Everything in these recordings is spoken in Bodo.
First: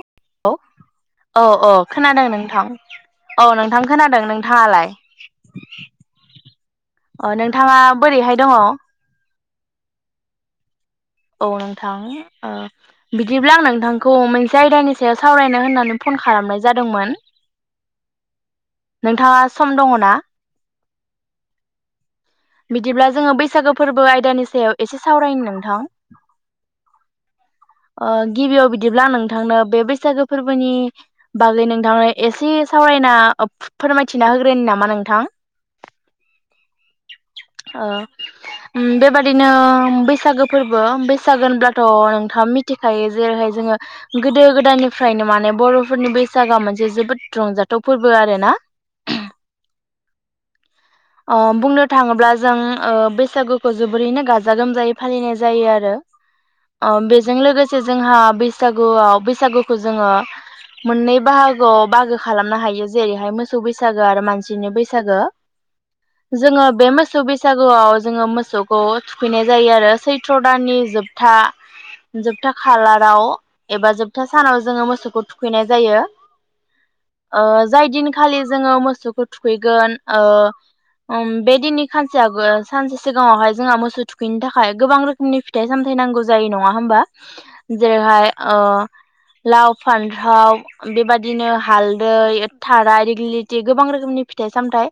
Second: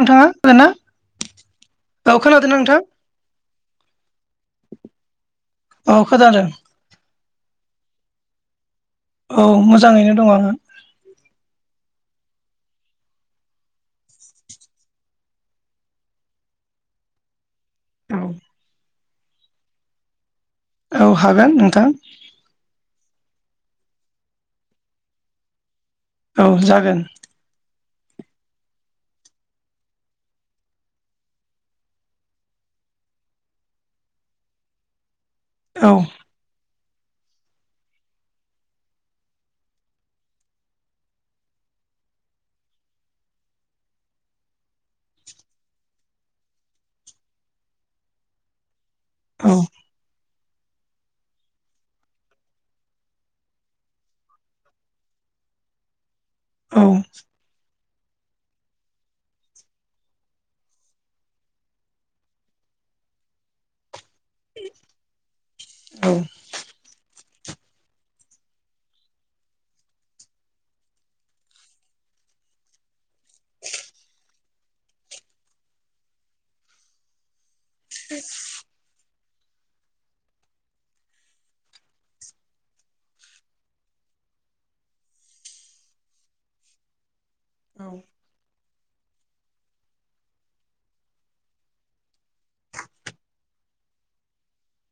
नोंथाङा [inaudible] औ औ खोनादों नोंथां औ नोंथां खोनादों नोंथांङालाय औ खोनादों अ नोंथाङा । बोरैहाय दंङ? औ मोजांङैनो दं आंङो थां ओ बिदिब्ला आं नोंथांखौ मोनसे आयदानि सायाव सावरायनो होननानै फन खालामनाय जादोंमोन औ नोंथांङा सम दंङ ना? औ हागोन नोंथां बिदिब्ला जोङो बैसागो फोरबो आयदानि सायाव एसे सावरायनो नोंथां औ जागोन ओ गिबियाव बिदिब्ला नोंथांनो बे बैसागो फोरबोनि बागै नोंथांनो एसे' सावरायना अफ फोरमायथिना होग्रोनि नामा नोंथां औ [unintelligible] ओ बेबादिनो बैसागो फोरबो बैसागो होनब्लाथ' नोंथाङा मिथ मिथिखायो जेरैहाय जोङो गोदो गोदायनिफ्रायनो माने बर'फोरनि बैसागोआ मोनसे जोबोद रंजाथाव फोरबो आरो ना औ [unintelligible] बुंनो थाङोब्ला जों ओ बैसागुखौ जोबोरैनो गाजा गोमजायै फालिनाय जायो आरो औ अ बे [inaudible] लोगोसे जोंहा बैसागुआव बैसागुखौ जोङो मोननै बाहागोआव बाहागो खालामनो हायो जेरैहाय मोसौ बैसागो आरो मानसिनि बैसागो औ जोङो बे मोसौ बैसागुआव जोङो मोसौखौ थुखैनाय जायो आरो सैथ्र' दाननि जोबथा जोबथा खालाराव एबा जोबथा सानाव जोंङो मोसौखौ थुखैनाय जायो ओ जाय दिनखालि जोंङो मोसौखौ थुखैगोन ओ [unintelligible] बे दिननि सानसेयागोल सानसे सिगांङावहाय जोंहा मोसौ थुखैनो थाखाय गोबां रोखोमनि फिथाइ सामथाइ नांगौ जायो नङा होमबा जेरैहाय ओ लाव, फानथाव बेबादिनो हालदै, थाराय, दिग्लिलिथि गोबां रोखोमनि फिथाइ सामथाइ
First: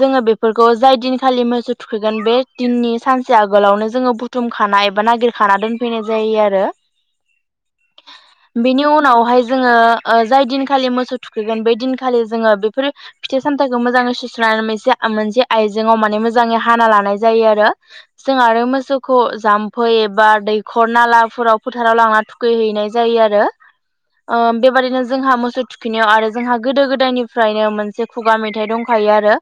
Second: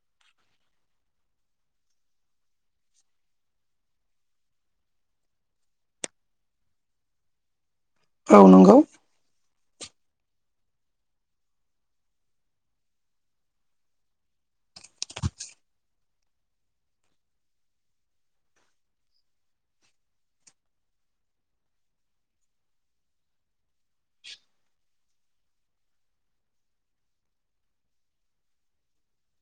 जोङो बेफोरखौ जाय दिनखालि मोसौ थुखैगोन बे दिननि सानसे आगोलावनो जोंङो बुथुमखानाय एबा नागिरखाना दोनफैनाय जायो आरो औ [unintelligible] नंगौ बेनि उनावहाय जोंङो ओ जाय दिनखालि मोसौ थुखैगोन बै दिनखालि जोंङो बेफोर फिथाइ सामथाइखौ मोजाङै सुस्रानानै मोनसे आ मोनसे आइजेंआव माने मोजांङै हाना लानाय जायो आरो जों आरो मोसौखौ जाम्फै एबा दैखर नाला। फुराव फोथाराव लांना थुखैहैनाय जायो आरो ओ बेबादिनो जोंहा मोसौ थुखैनायाव आरो जोंहा गोदो गोदायनिफ्रायनो मोनसे खुगा मेथाइ दंखायो आरो।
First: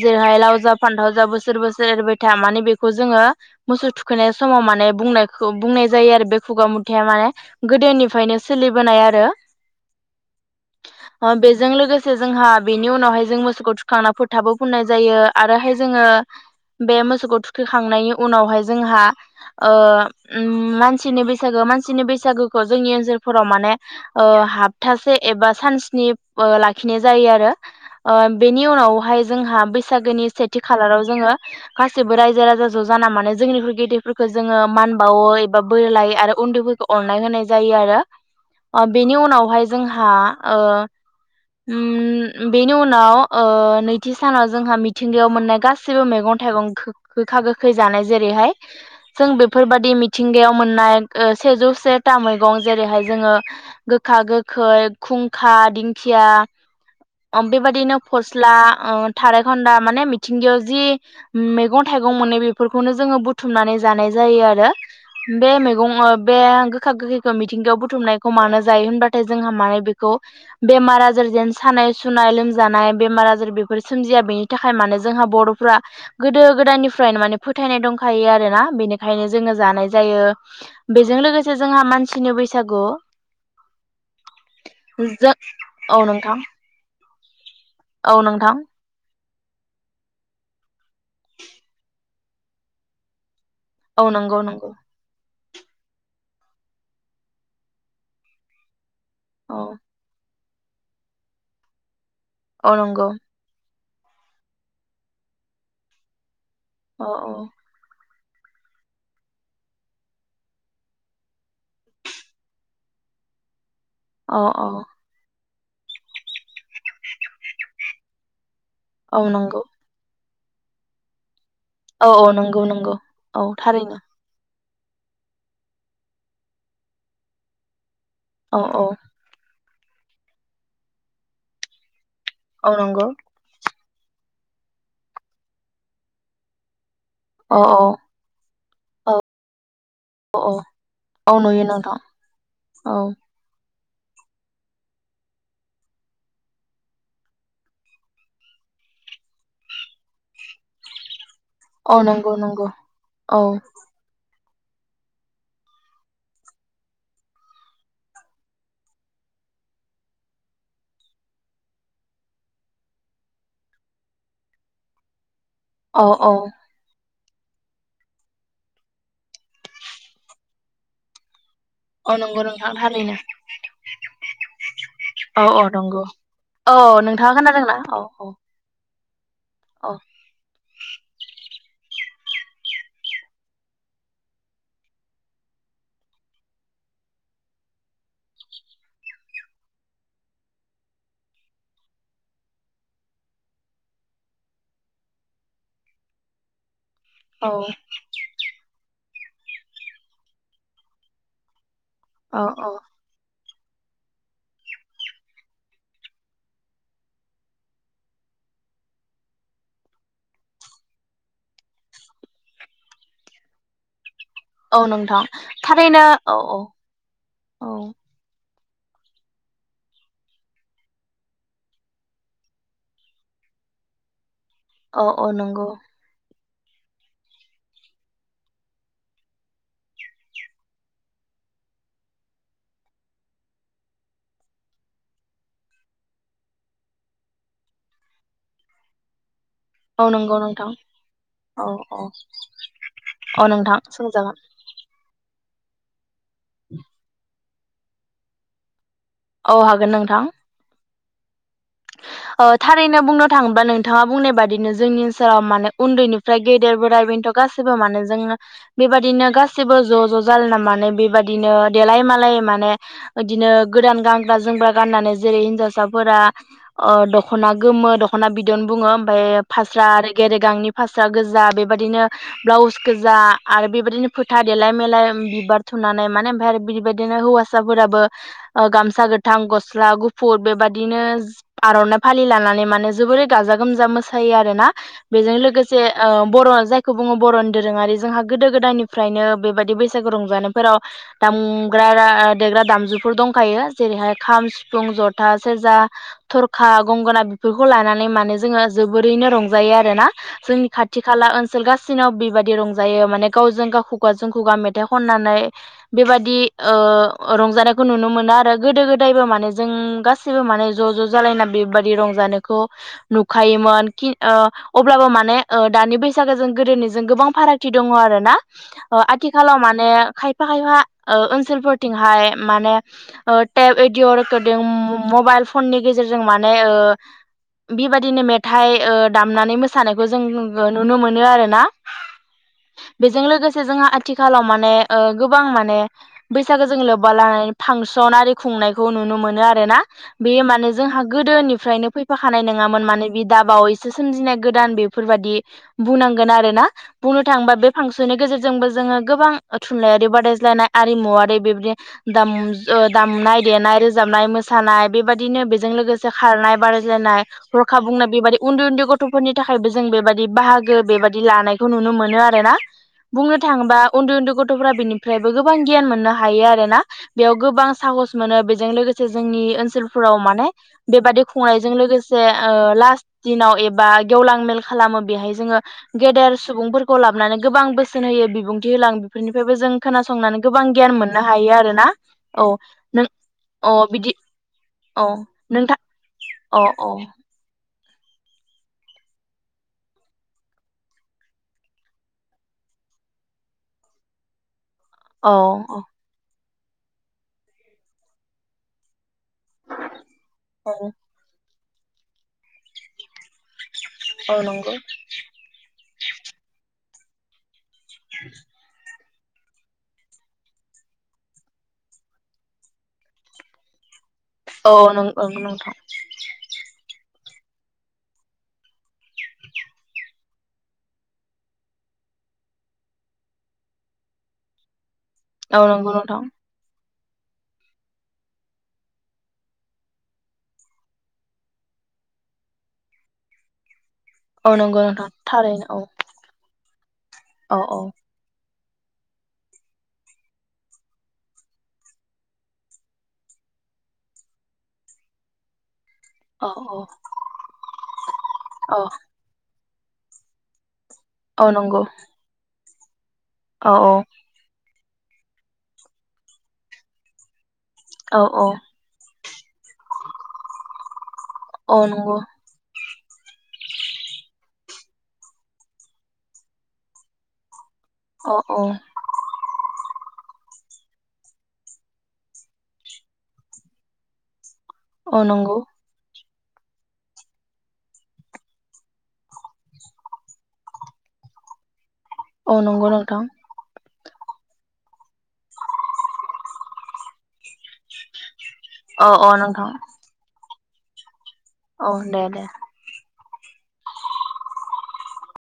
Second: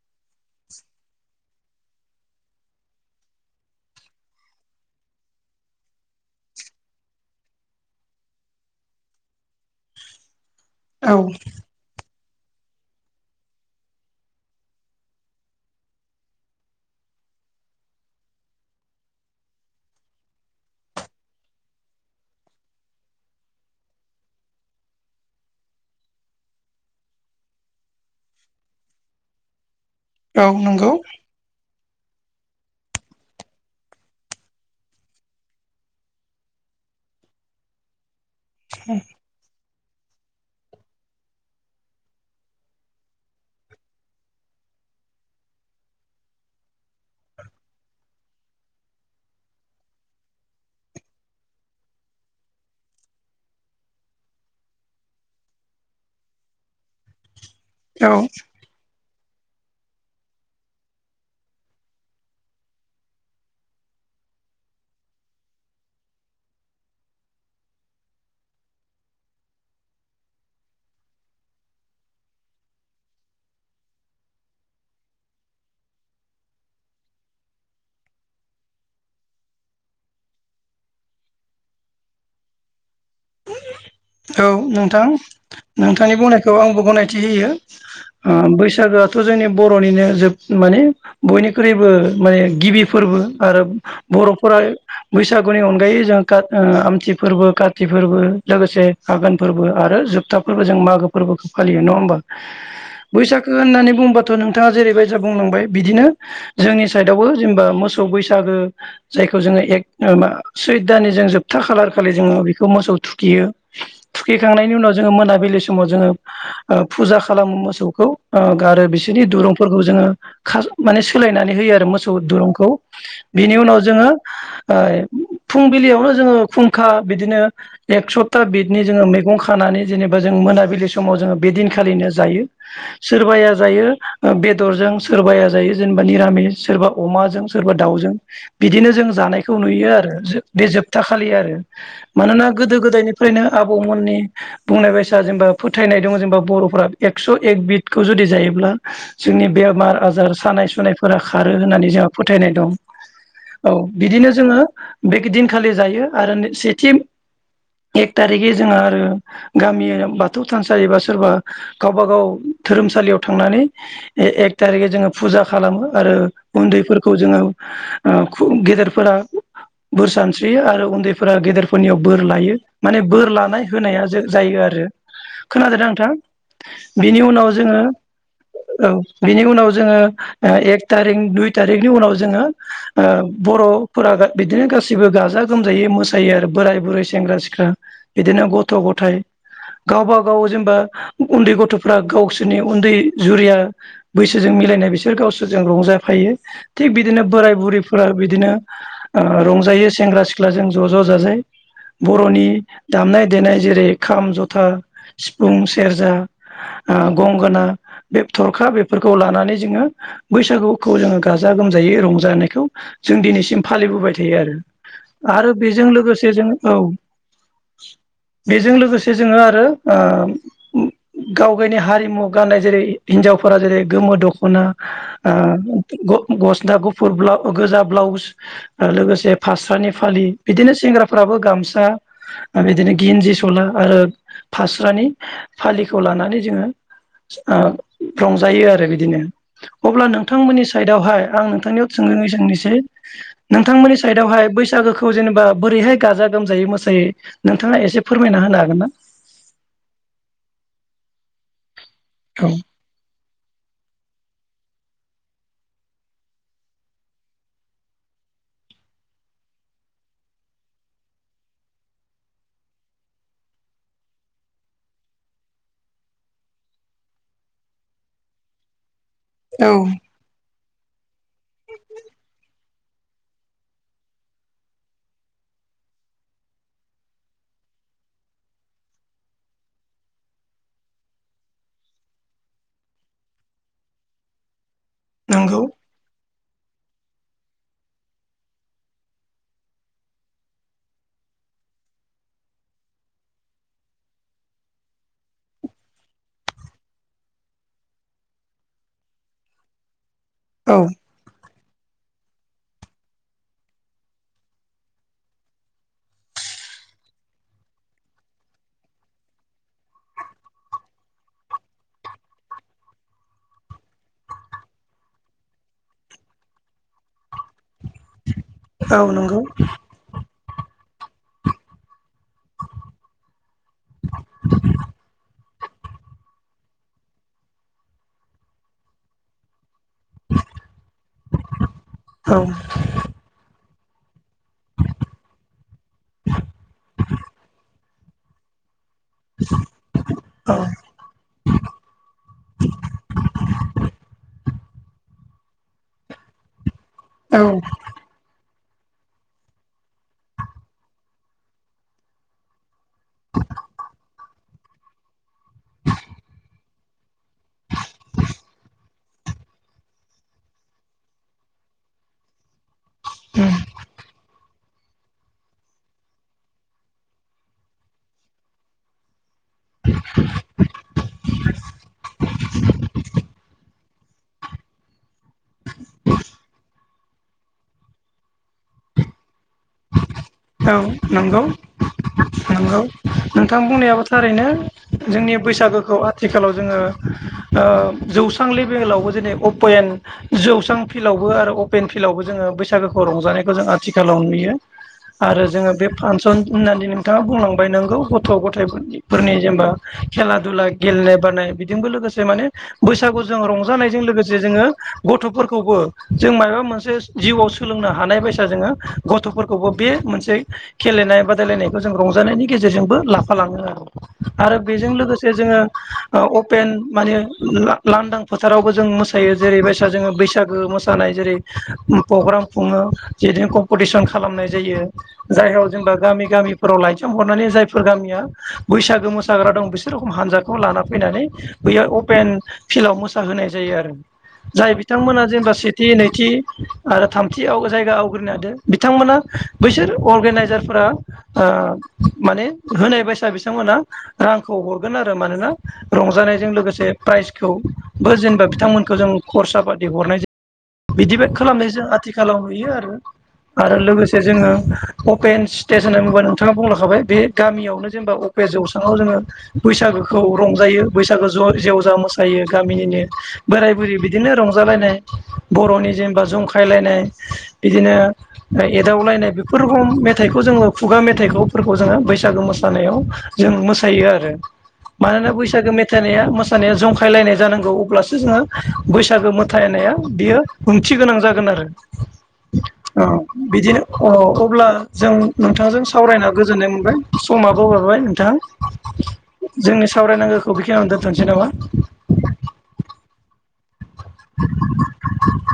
जेरैहाय लाव जा फानथाव जा बोसो बोसोर बोसोर एरबाय था माने बेखौ जोंङो मोसौ थुखैनाय समाव माने बुंनायखौ बुंनाय जायो आरो बे खुगा मेथाया माने गोदोनिफायनो सोलिबोनाय आरो। औ अ बेजों लोगोसे ज जोंहा बेनि उनावहाय जों मोसौखौ थुखांना फोथाबो फुननाय जायो आरोहाय जोंङो बे मोसौखौ थुखैखांनायनि उनावहाय जोंहा ओ ओम। मानसिनि बैसागो मानसिनि बैसागोखो जोंनि ओनसोलफोराव माने ओ हाबथासे एबा सानस्नि बो लाखिनाय जायो आरो ओ बेनि उनावहाय जोंहा। बैसागोनि औ सेथि नंगौ खालाराव जोंङो। गासिबो रायजो राजा ज' जाना माने जोंनिख्रुय गेदेरफोरखौ जोंङो मान बावो। बा बोर लायो आरो उन्दैफोरखौ अननाय होनाय जायो आरो। ओ बेनि उनावहाय। जोंहा ओ। ओम बेनि उनाव ओ नैथि सानाव जोंहा मिथिंगायाव मोननाय गासैबो मैगं थाइगं गोखा गोखै जानाय जेरैहाय जों बेफोरबादि मिथिंगायाव मोननाय ओ सेजौ सेता मैगं जेरैहाय जोंङो गोखा गोखै खुंखा दिं खिया। बेबादिनो औ फस्ला ओ। थारायखान्दा माने मिथिंगायाव जि मैगं थाइगं मोनो बेफोरखौनो जोंङो बुथुमनानै जानाय जायो आरो बे मैगं ओ बे गोखा गोखैखो मिथिंगायाव बुथुमनायखौ मानो जायो होनबाथाय जोंहा माने बेखौ। बेमार आजार जेन सानाय सुनाय लोमजानाय बेमार आजार बेफोर सोमजिया बेनि थाखाय माने जोंहा बर'फ्रा गोदो गोदायनिफ्रायनो माने फोथायनाय दंखायो आरोना बेनिखायनो जोंङो जानाय जायो बेजों लोगोसे जोंहा मानसिनि बैसागु। औ नोंथां। जों औ नोंथांनि नोंथां बुंनायखौ आंबो गनाय थिहोयो। औ ओ नोंथां बैसागोआथ' जोंनि बर'निनो जोब माने बयनिख्रुइबो। माने गिबि फोरबो। आरो औ नंगौ बर'फोरा नंगौ बैसाग बैसागुनि अनगायै जों कात ओ आमथि फोरबो कात। थि फोरबो लोगोसे। आगोन फोरबो औ आरो जोब। ता फोरबो जों मागो फोरबोखो फालियो नङा होमबा। औ नंगौ बैसागो होननानैब। बुंबाथ' नोंथांङा जेरैबायसा बुंलांबाय बिदिनो। जोंनि औ साइदआवबो औ जेनेबा मो सौ बैसागो जायखौ जोंङो एक मा सैथ दाननि जों जोबथा खालार खालि जोंङो मोसौ थुखियो। औ थुखैखांनायनि औ उनाव जोंङो मोनाबिलिस समाव जोंङो ओ फुजा खालामो मोसौखौ ओ। गारो औ बिसोरनि नंगौ दुरुंफोरखौ जोंङो खान माने सोलायनाय नानै होयो आरो औ मोसौ औ नंगौ दुरुंखौ नंगौ औ बिनि उनाव थारैनो जोङो आं फुंबिलियावनो जोङो खुंखा बिदिनो औ एकस'थाबिदनो औ जोंहा मैगं खानानै जेनेबा जों मोनाबिलि समाव जोङो बे दिनखालिनो जायो औ नंगौ सोरबाया जायो। बेदरजों सोरबाया जायो जेनेबा निरामिस सोरबा अमाजों औ सोरबा औ दाउजों बिदिनो जों जानायखौ नुयो आरो। औ औ बे जोबथा खालि औ आरो। नुयो नोंथां मानोना गोदो औ गोदायनिफ्रायनो आ आबौमोननि बुंनाय बायसा जेनेबा फोथायनाय दङ जेनेबा बर'फोरा एकस' एक बिदखौ जुदि जायोब्ला जोंनि बेमार आजार सानाय सुनायफोरा खारो होननानै औ जोंहा नंगौ फोथायनाय नंगौ दं औ बिदिनो जोङो बेदिनखालि जायो आरो सेथि एक थारिखै जोंङो आरो गामि बाथौ थानसालि बा सोरबा गावबा गाव धोरोमसालियाव थांनानै एक थारिखै जोङो फुजा खालामो औ आरो औ उन्दैफोरखौ खौ जोङो गेदेरफोरा बोर सानस्रि आरो उन्दैफोरा गेदेर फोरनियाव औ बोर नंगौ लायो नोंथां माने थारैनो बोर लानाय होनाया जायो आरो औ औ खोनादों ना नंगौ नोंथां औ बिनि नोंथाङा उनाव खोनादोंना जोङो औ औ औ बिनि उनाव औ जोङो एक थारिख दुय थारिखनि उनाव जोङो बर'फोरा बिदिनो गासिबो गाजा गोमजायै मोसायो आरो। बोराय बुरै सेंग्रा सिख्ला बिदिनो गथ' गथायाइ गावबा गाव जेनेबा उन्दै गथ'फ्रा गावसोरनि उन्दै जुरिया बैसोजों मिलायनाय बिसोर गावसोरजों रंजाफायो। थिग बिदिनो औ बोराय बुरैफोरा बिदिनो रंजायो सेंग्रा सिख्लाजों ज' ज' जाजाय औ बर'नि औ दामनाय देनाय जेरै खाम जथा सिफुं सेरजा गंगोना बे थरखा बेफोरखौ लानानै जोङो बैसागुखौ जोङो गाजा गोमजायै रंजानायखौ जों दिनैसिम फालिबोबाय थ औ नोंथां थारैनो। जों औ। औ बेजों लोगोसे जोङो आरो ओ गाव गावनि हारिमु गाननाय जेरै हिनजावफोरा जेरै गोमो दख ना औ औ नंगौ ओ गस्ला गुफुर गोजा ब्लाउस लोगोसे फास्रानि फालि बिदिनो सेंग्रा फ्राबो गामसा बिदिनो गिनजि सला आरो फास्रानि फालिखौ लानानै जोंओ रंजायो आरो बिदिनो अब्ला औ नंगौ नोंथांमोननि नोंथां साइडआवहाइ आं औ नोंथांनियाव औ सोंनानै औ नोंथां नोंथांमोननि सोंजागोन साइडआवहाय बैसागोखौ जेनेबा बोरैहाय गाजार [unintelligible] रंजायै मोसायै नोंथाङा एसे फोरमायना होनो हागोन ना औ हागोन नोंथां औ थारैनो बुंनो थाङोबा नोंथाङा बुंनाय बादि जोंनि ओनसोलाव माने उन्दैनिफ्राय गेदेर बोराय बेनथ' गासैबो माने जोङो बेबादिनो गासैबो ज' ज' जालायना माने बेबादिनो देलाय मालाय माने बिदिनो गोदान गानग्रा जोमग्रा गाननानै जेरै हिनजावसाफोरा दख'ना गोमो दख'ना बिदन बुङो औ ओमफ्राय आरो गेरेगांनि फास्रा गोजा बेबायदिनो ब्लाउस गोजा आरो बेबायदिनो फोथा देलाय मेलाय बिबार थुनानै माने ओमफ्रायाय आरो बिबायदिनो हौवासाफोराबो गामसा गोथां गस्ला गुफुर बेबायदिनो आर'नाइ फालि लानानै माने जोबोरै गाजा गोमजा मोसायो आरो ना बेजों नंगौ लोगोसे बर'आ जाय जायखौ बुङो बर'नि दोरोङारि जोंहा गोदो गोदायनिफ्रायनो बेबायदि बैसागु रंजानायफोराव दामग्रा देग्रा दामजुफोर दंखायो जेरैहाय खाम सिफुं जथा सेरजा थरखा गंगोना बेफोरखौ लानानै माने जोङो जोबोरैनो रंजायो आरो ना जोंनि औ खाथि खाला ओनसोल गासैनावबो बेबायादि रंजायो माने गावजों गाव खुगाजों खुगा मेथाइ खनानै बेबायदि रंजानायखौ नुनो मोनो आरो गोदो गोदायबो माने जों गासिबो माने ज' ज' जालायना बेबायदि रंजानायखौ नुखायोमोन अब्लाबो माने दानि बैसागोजों गोदोनिजों गोबां फारागथि दं आरो ना ओ औ नंगौ आथिखालाव माने खाइफा खाइफा ओनसोलफोरथिंहाय माने थेब, अडिअ रेकरदिं, मबाइल फननि नि गेजेरजों माने बेबायदिनो मेथाइ दामनानै मोसानायखौ जों नुनो मोनो आरो ना औ बेजों लोगोसे जोंहा आथिखालाव माने गोबां माने बैसागो जों लोब्बा लानानै फांसन आरि खुंनायखौ नुनो मोनो आरोना बेयो माने जोंहा गोदोनिफ्रायनो फैफाखानाय नङामोन माने बियो दाबावैसो सोमजिनाय गोदान बेफोरबायादि बुंनांगोन आरोना बुंनो औ थाङोबा बे फांसननि गेजेरजों जोंबो जोङो गोबां थुनलाइारि बादायज्लायनाय आरिमुवारि बेबायदि दामनाय देनाय रोजाबनाय मोसानाय बेबायदिनो बेजों लोगोसे खारनाय बादायलायनाय हरखा बुंनाय बेबादि उन्दै उन्दै गथ'फोरनि थाखायबो जों बेबादि बाहागो बेबादि लानायखौ नुनो मोनो आरो ना बुंनो थाङोबा उन्दै उन्दै गथ'फोरा बेनिफ्रायबो गोबां गियान मोननो हायो आरो ना बेयाव गोबां साहस मोनो बेजों लोगोसे जोंनि ओनसोलफोराव माने बेबादि खुंनायजों लोगोसे लास दिनाव एबा गेवलां मेल खालामो बेहाय जोङो गेदेर सुबुंफोरखौ लाबोनानै गोबां बोसोन होयो बिबुंथि होलांओ बेफोरनिफ्रायबो जों खोनासं औ नंगौ औ नंगौ नों नोंथां अ बुंनायाबो बिदि थारैनो अ जोंनि नोंथां बैसागोखौ आथिखालाव अ जोङो अ जौस्रां लेभेलावबो अपेन जौस्रां फिल्डआवबो आरो अपेन फिल्डआवबो जोङो बैसागो रंजानायखौ जों आथिखालाव नुयो औ आरो जोङो बे फांसन होननानै नोंथाङा बुंलांबाय नांगौ गथ' गथायफोरनि फोरनि जेनेबा खेला दुला औ गेलेनाय बादायनाय बेजोंबो लोगोसे माने बैसागुजों रंजा रंजानायजों औ लोगोसे जोङो नंगौ गथ'फोरखौबो जों माबा मोनसे जिउआव सोलोंनो हानाय बायसा जोङो गथ'फोरखौबो बे मोनसे गेलेनाय बादायलायनायखौ जों रंजानायनि गेजेरजोंबो लाफालाङो आरो आरो औ बेजों नंगौ लोगोसे जोङो नोंथां अपेन माने लांदां फोथारावबो जों मोसायो जेरै बायसा जोङो बैसागो मोसानाय जेरै प्रग्राम खुङो जेनै कम्पिटिसन खालामनाय जायो औ जायगायाव जों नंगौ दा नोंथां गामि गामिफोराव लाय हरनानै जायफोर गामिया बैसागो मोसाग्रा दं बिसोर हानजाखौ लाना फैनानै बैयाव अपेन फिल्डआव मोसाहोनाय जायो आरो औ जाय नंगौ नोंथां बिथांमोना जेनेबा थारैनो औ सेथि नैथि आरो थामथि औ औ जायगा आवग्रिनो हादो बिथांमोना बैसोर अर्नाइजारफोरा माने होनाय बायसा बिथांमोना रांखौ हरगोन आरो मानोना औ रंजानायजों लोगोसे प्राइजखौबो जेनेबा औ बिथांमोनखौ जों खरसा आबाद हरनाय जायो बिदिब औ खालामनाय नंगौ जों आथिखालाव नुयो आरो औ आरो लोगोसे अपेन स्टेस होननांगौबा नोंथाङा बुंलाखाबाय बे गामियाव जेनेबा औ अफे औ जौसांङाव जोङो बैसागोखौ रंजायो बैसागो ज' औ जेवजा नंगौ मोसायो गामिनिनो बोराय बुरै बिदिनो रंजालायनाय बर'नि जेनेबा जंखायलायनाय बिदिनो औ औ एदावलायनाय बेफोर र मेथाइखौ जोङो खुगा मेथाइफोरखौ जोङो बैसागो मोसानायाव जों मोसायो आरो औ मानोना नंगौ बैसागो मेथाइनाया मो जानया जंखायलायनाय जानांगौ अब्लासो जोङो बैसागो मोथायनाया बियो ओंथि गोनां जागोन आरो औ नंगौ नोंथां बिदिनो अ अब्ला जों नोंथांजों सावरायना गोजोननाय मोनबाय समाबो बारबाय नोंथाङा अ अ नोंथां [unintelligible] दोनथ'नोसै नामा औ दे दे [inaudible]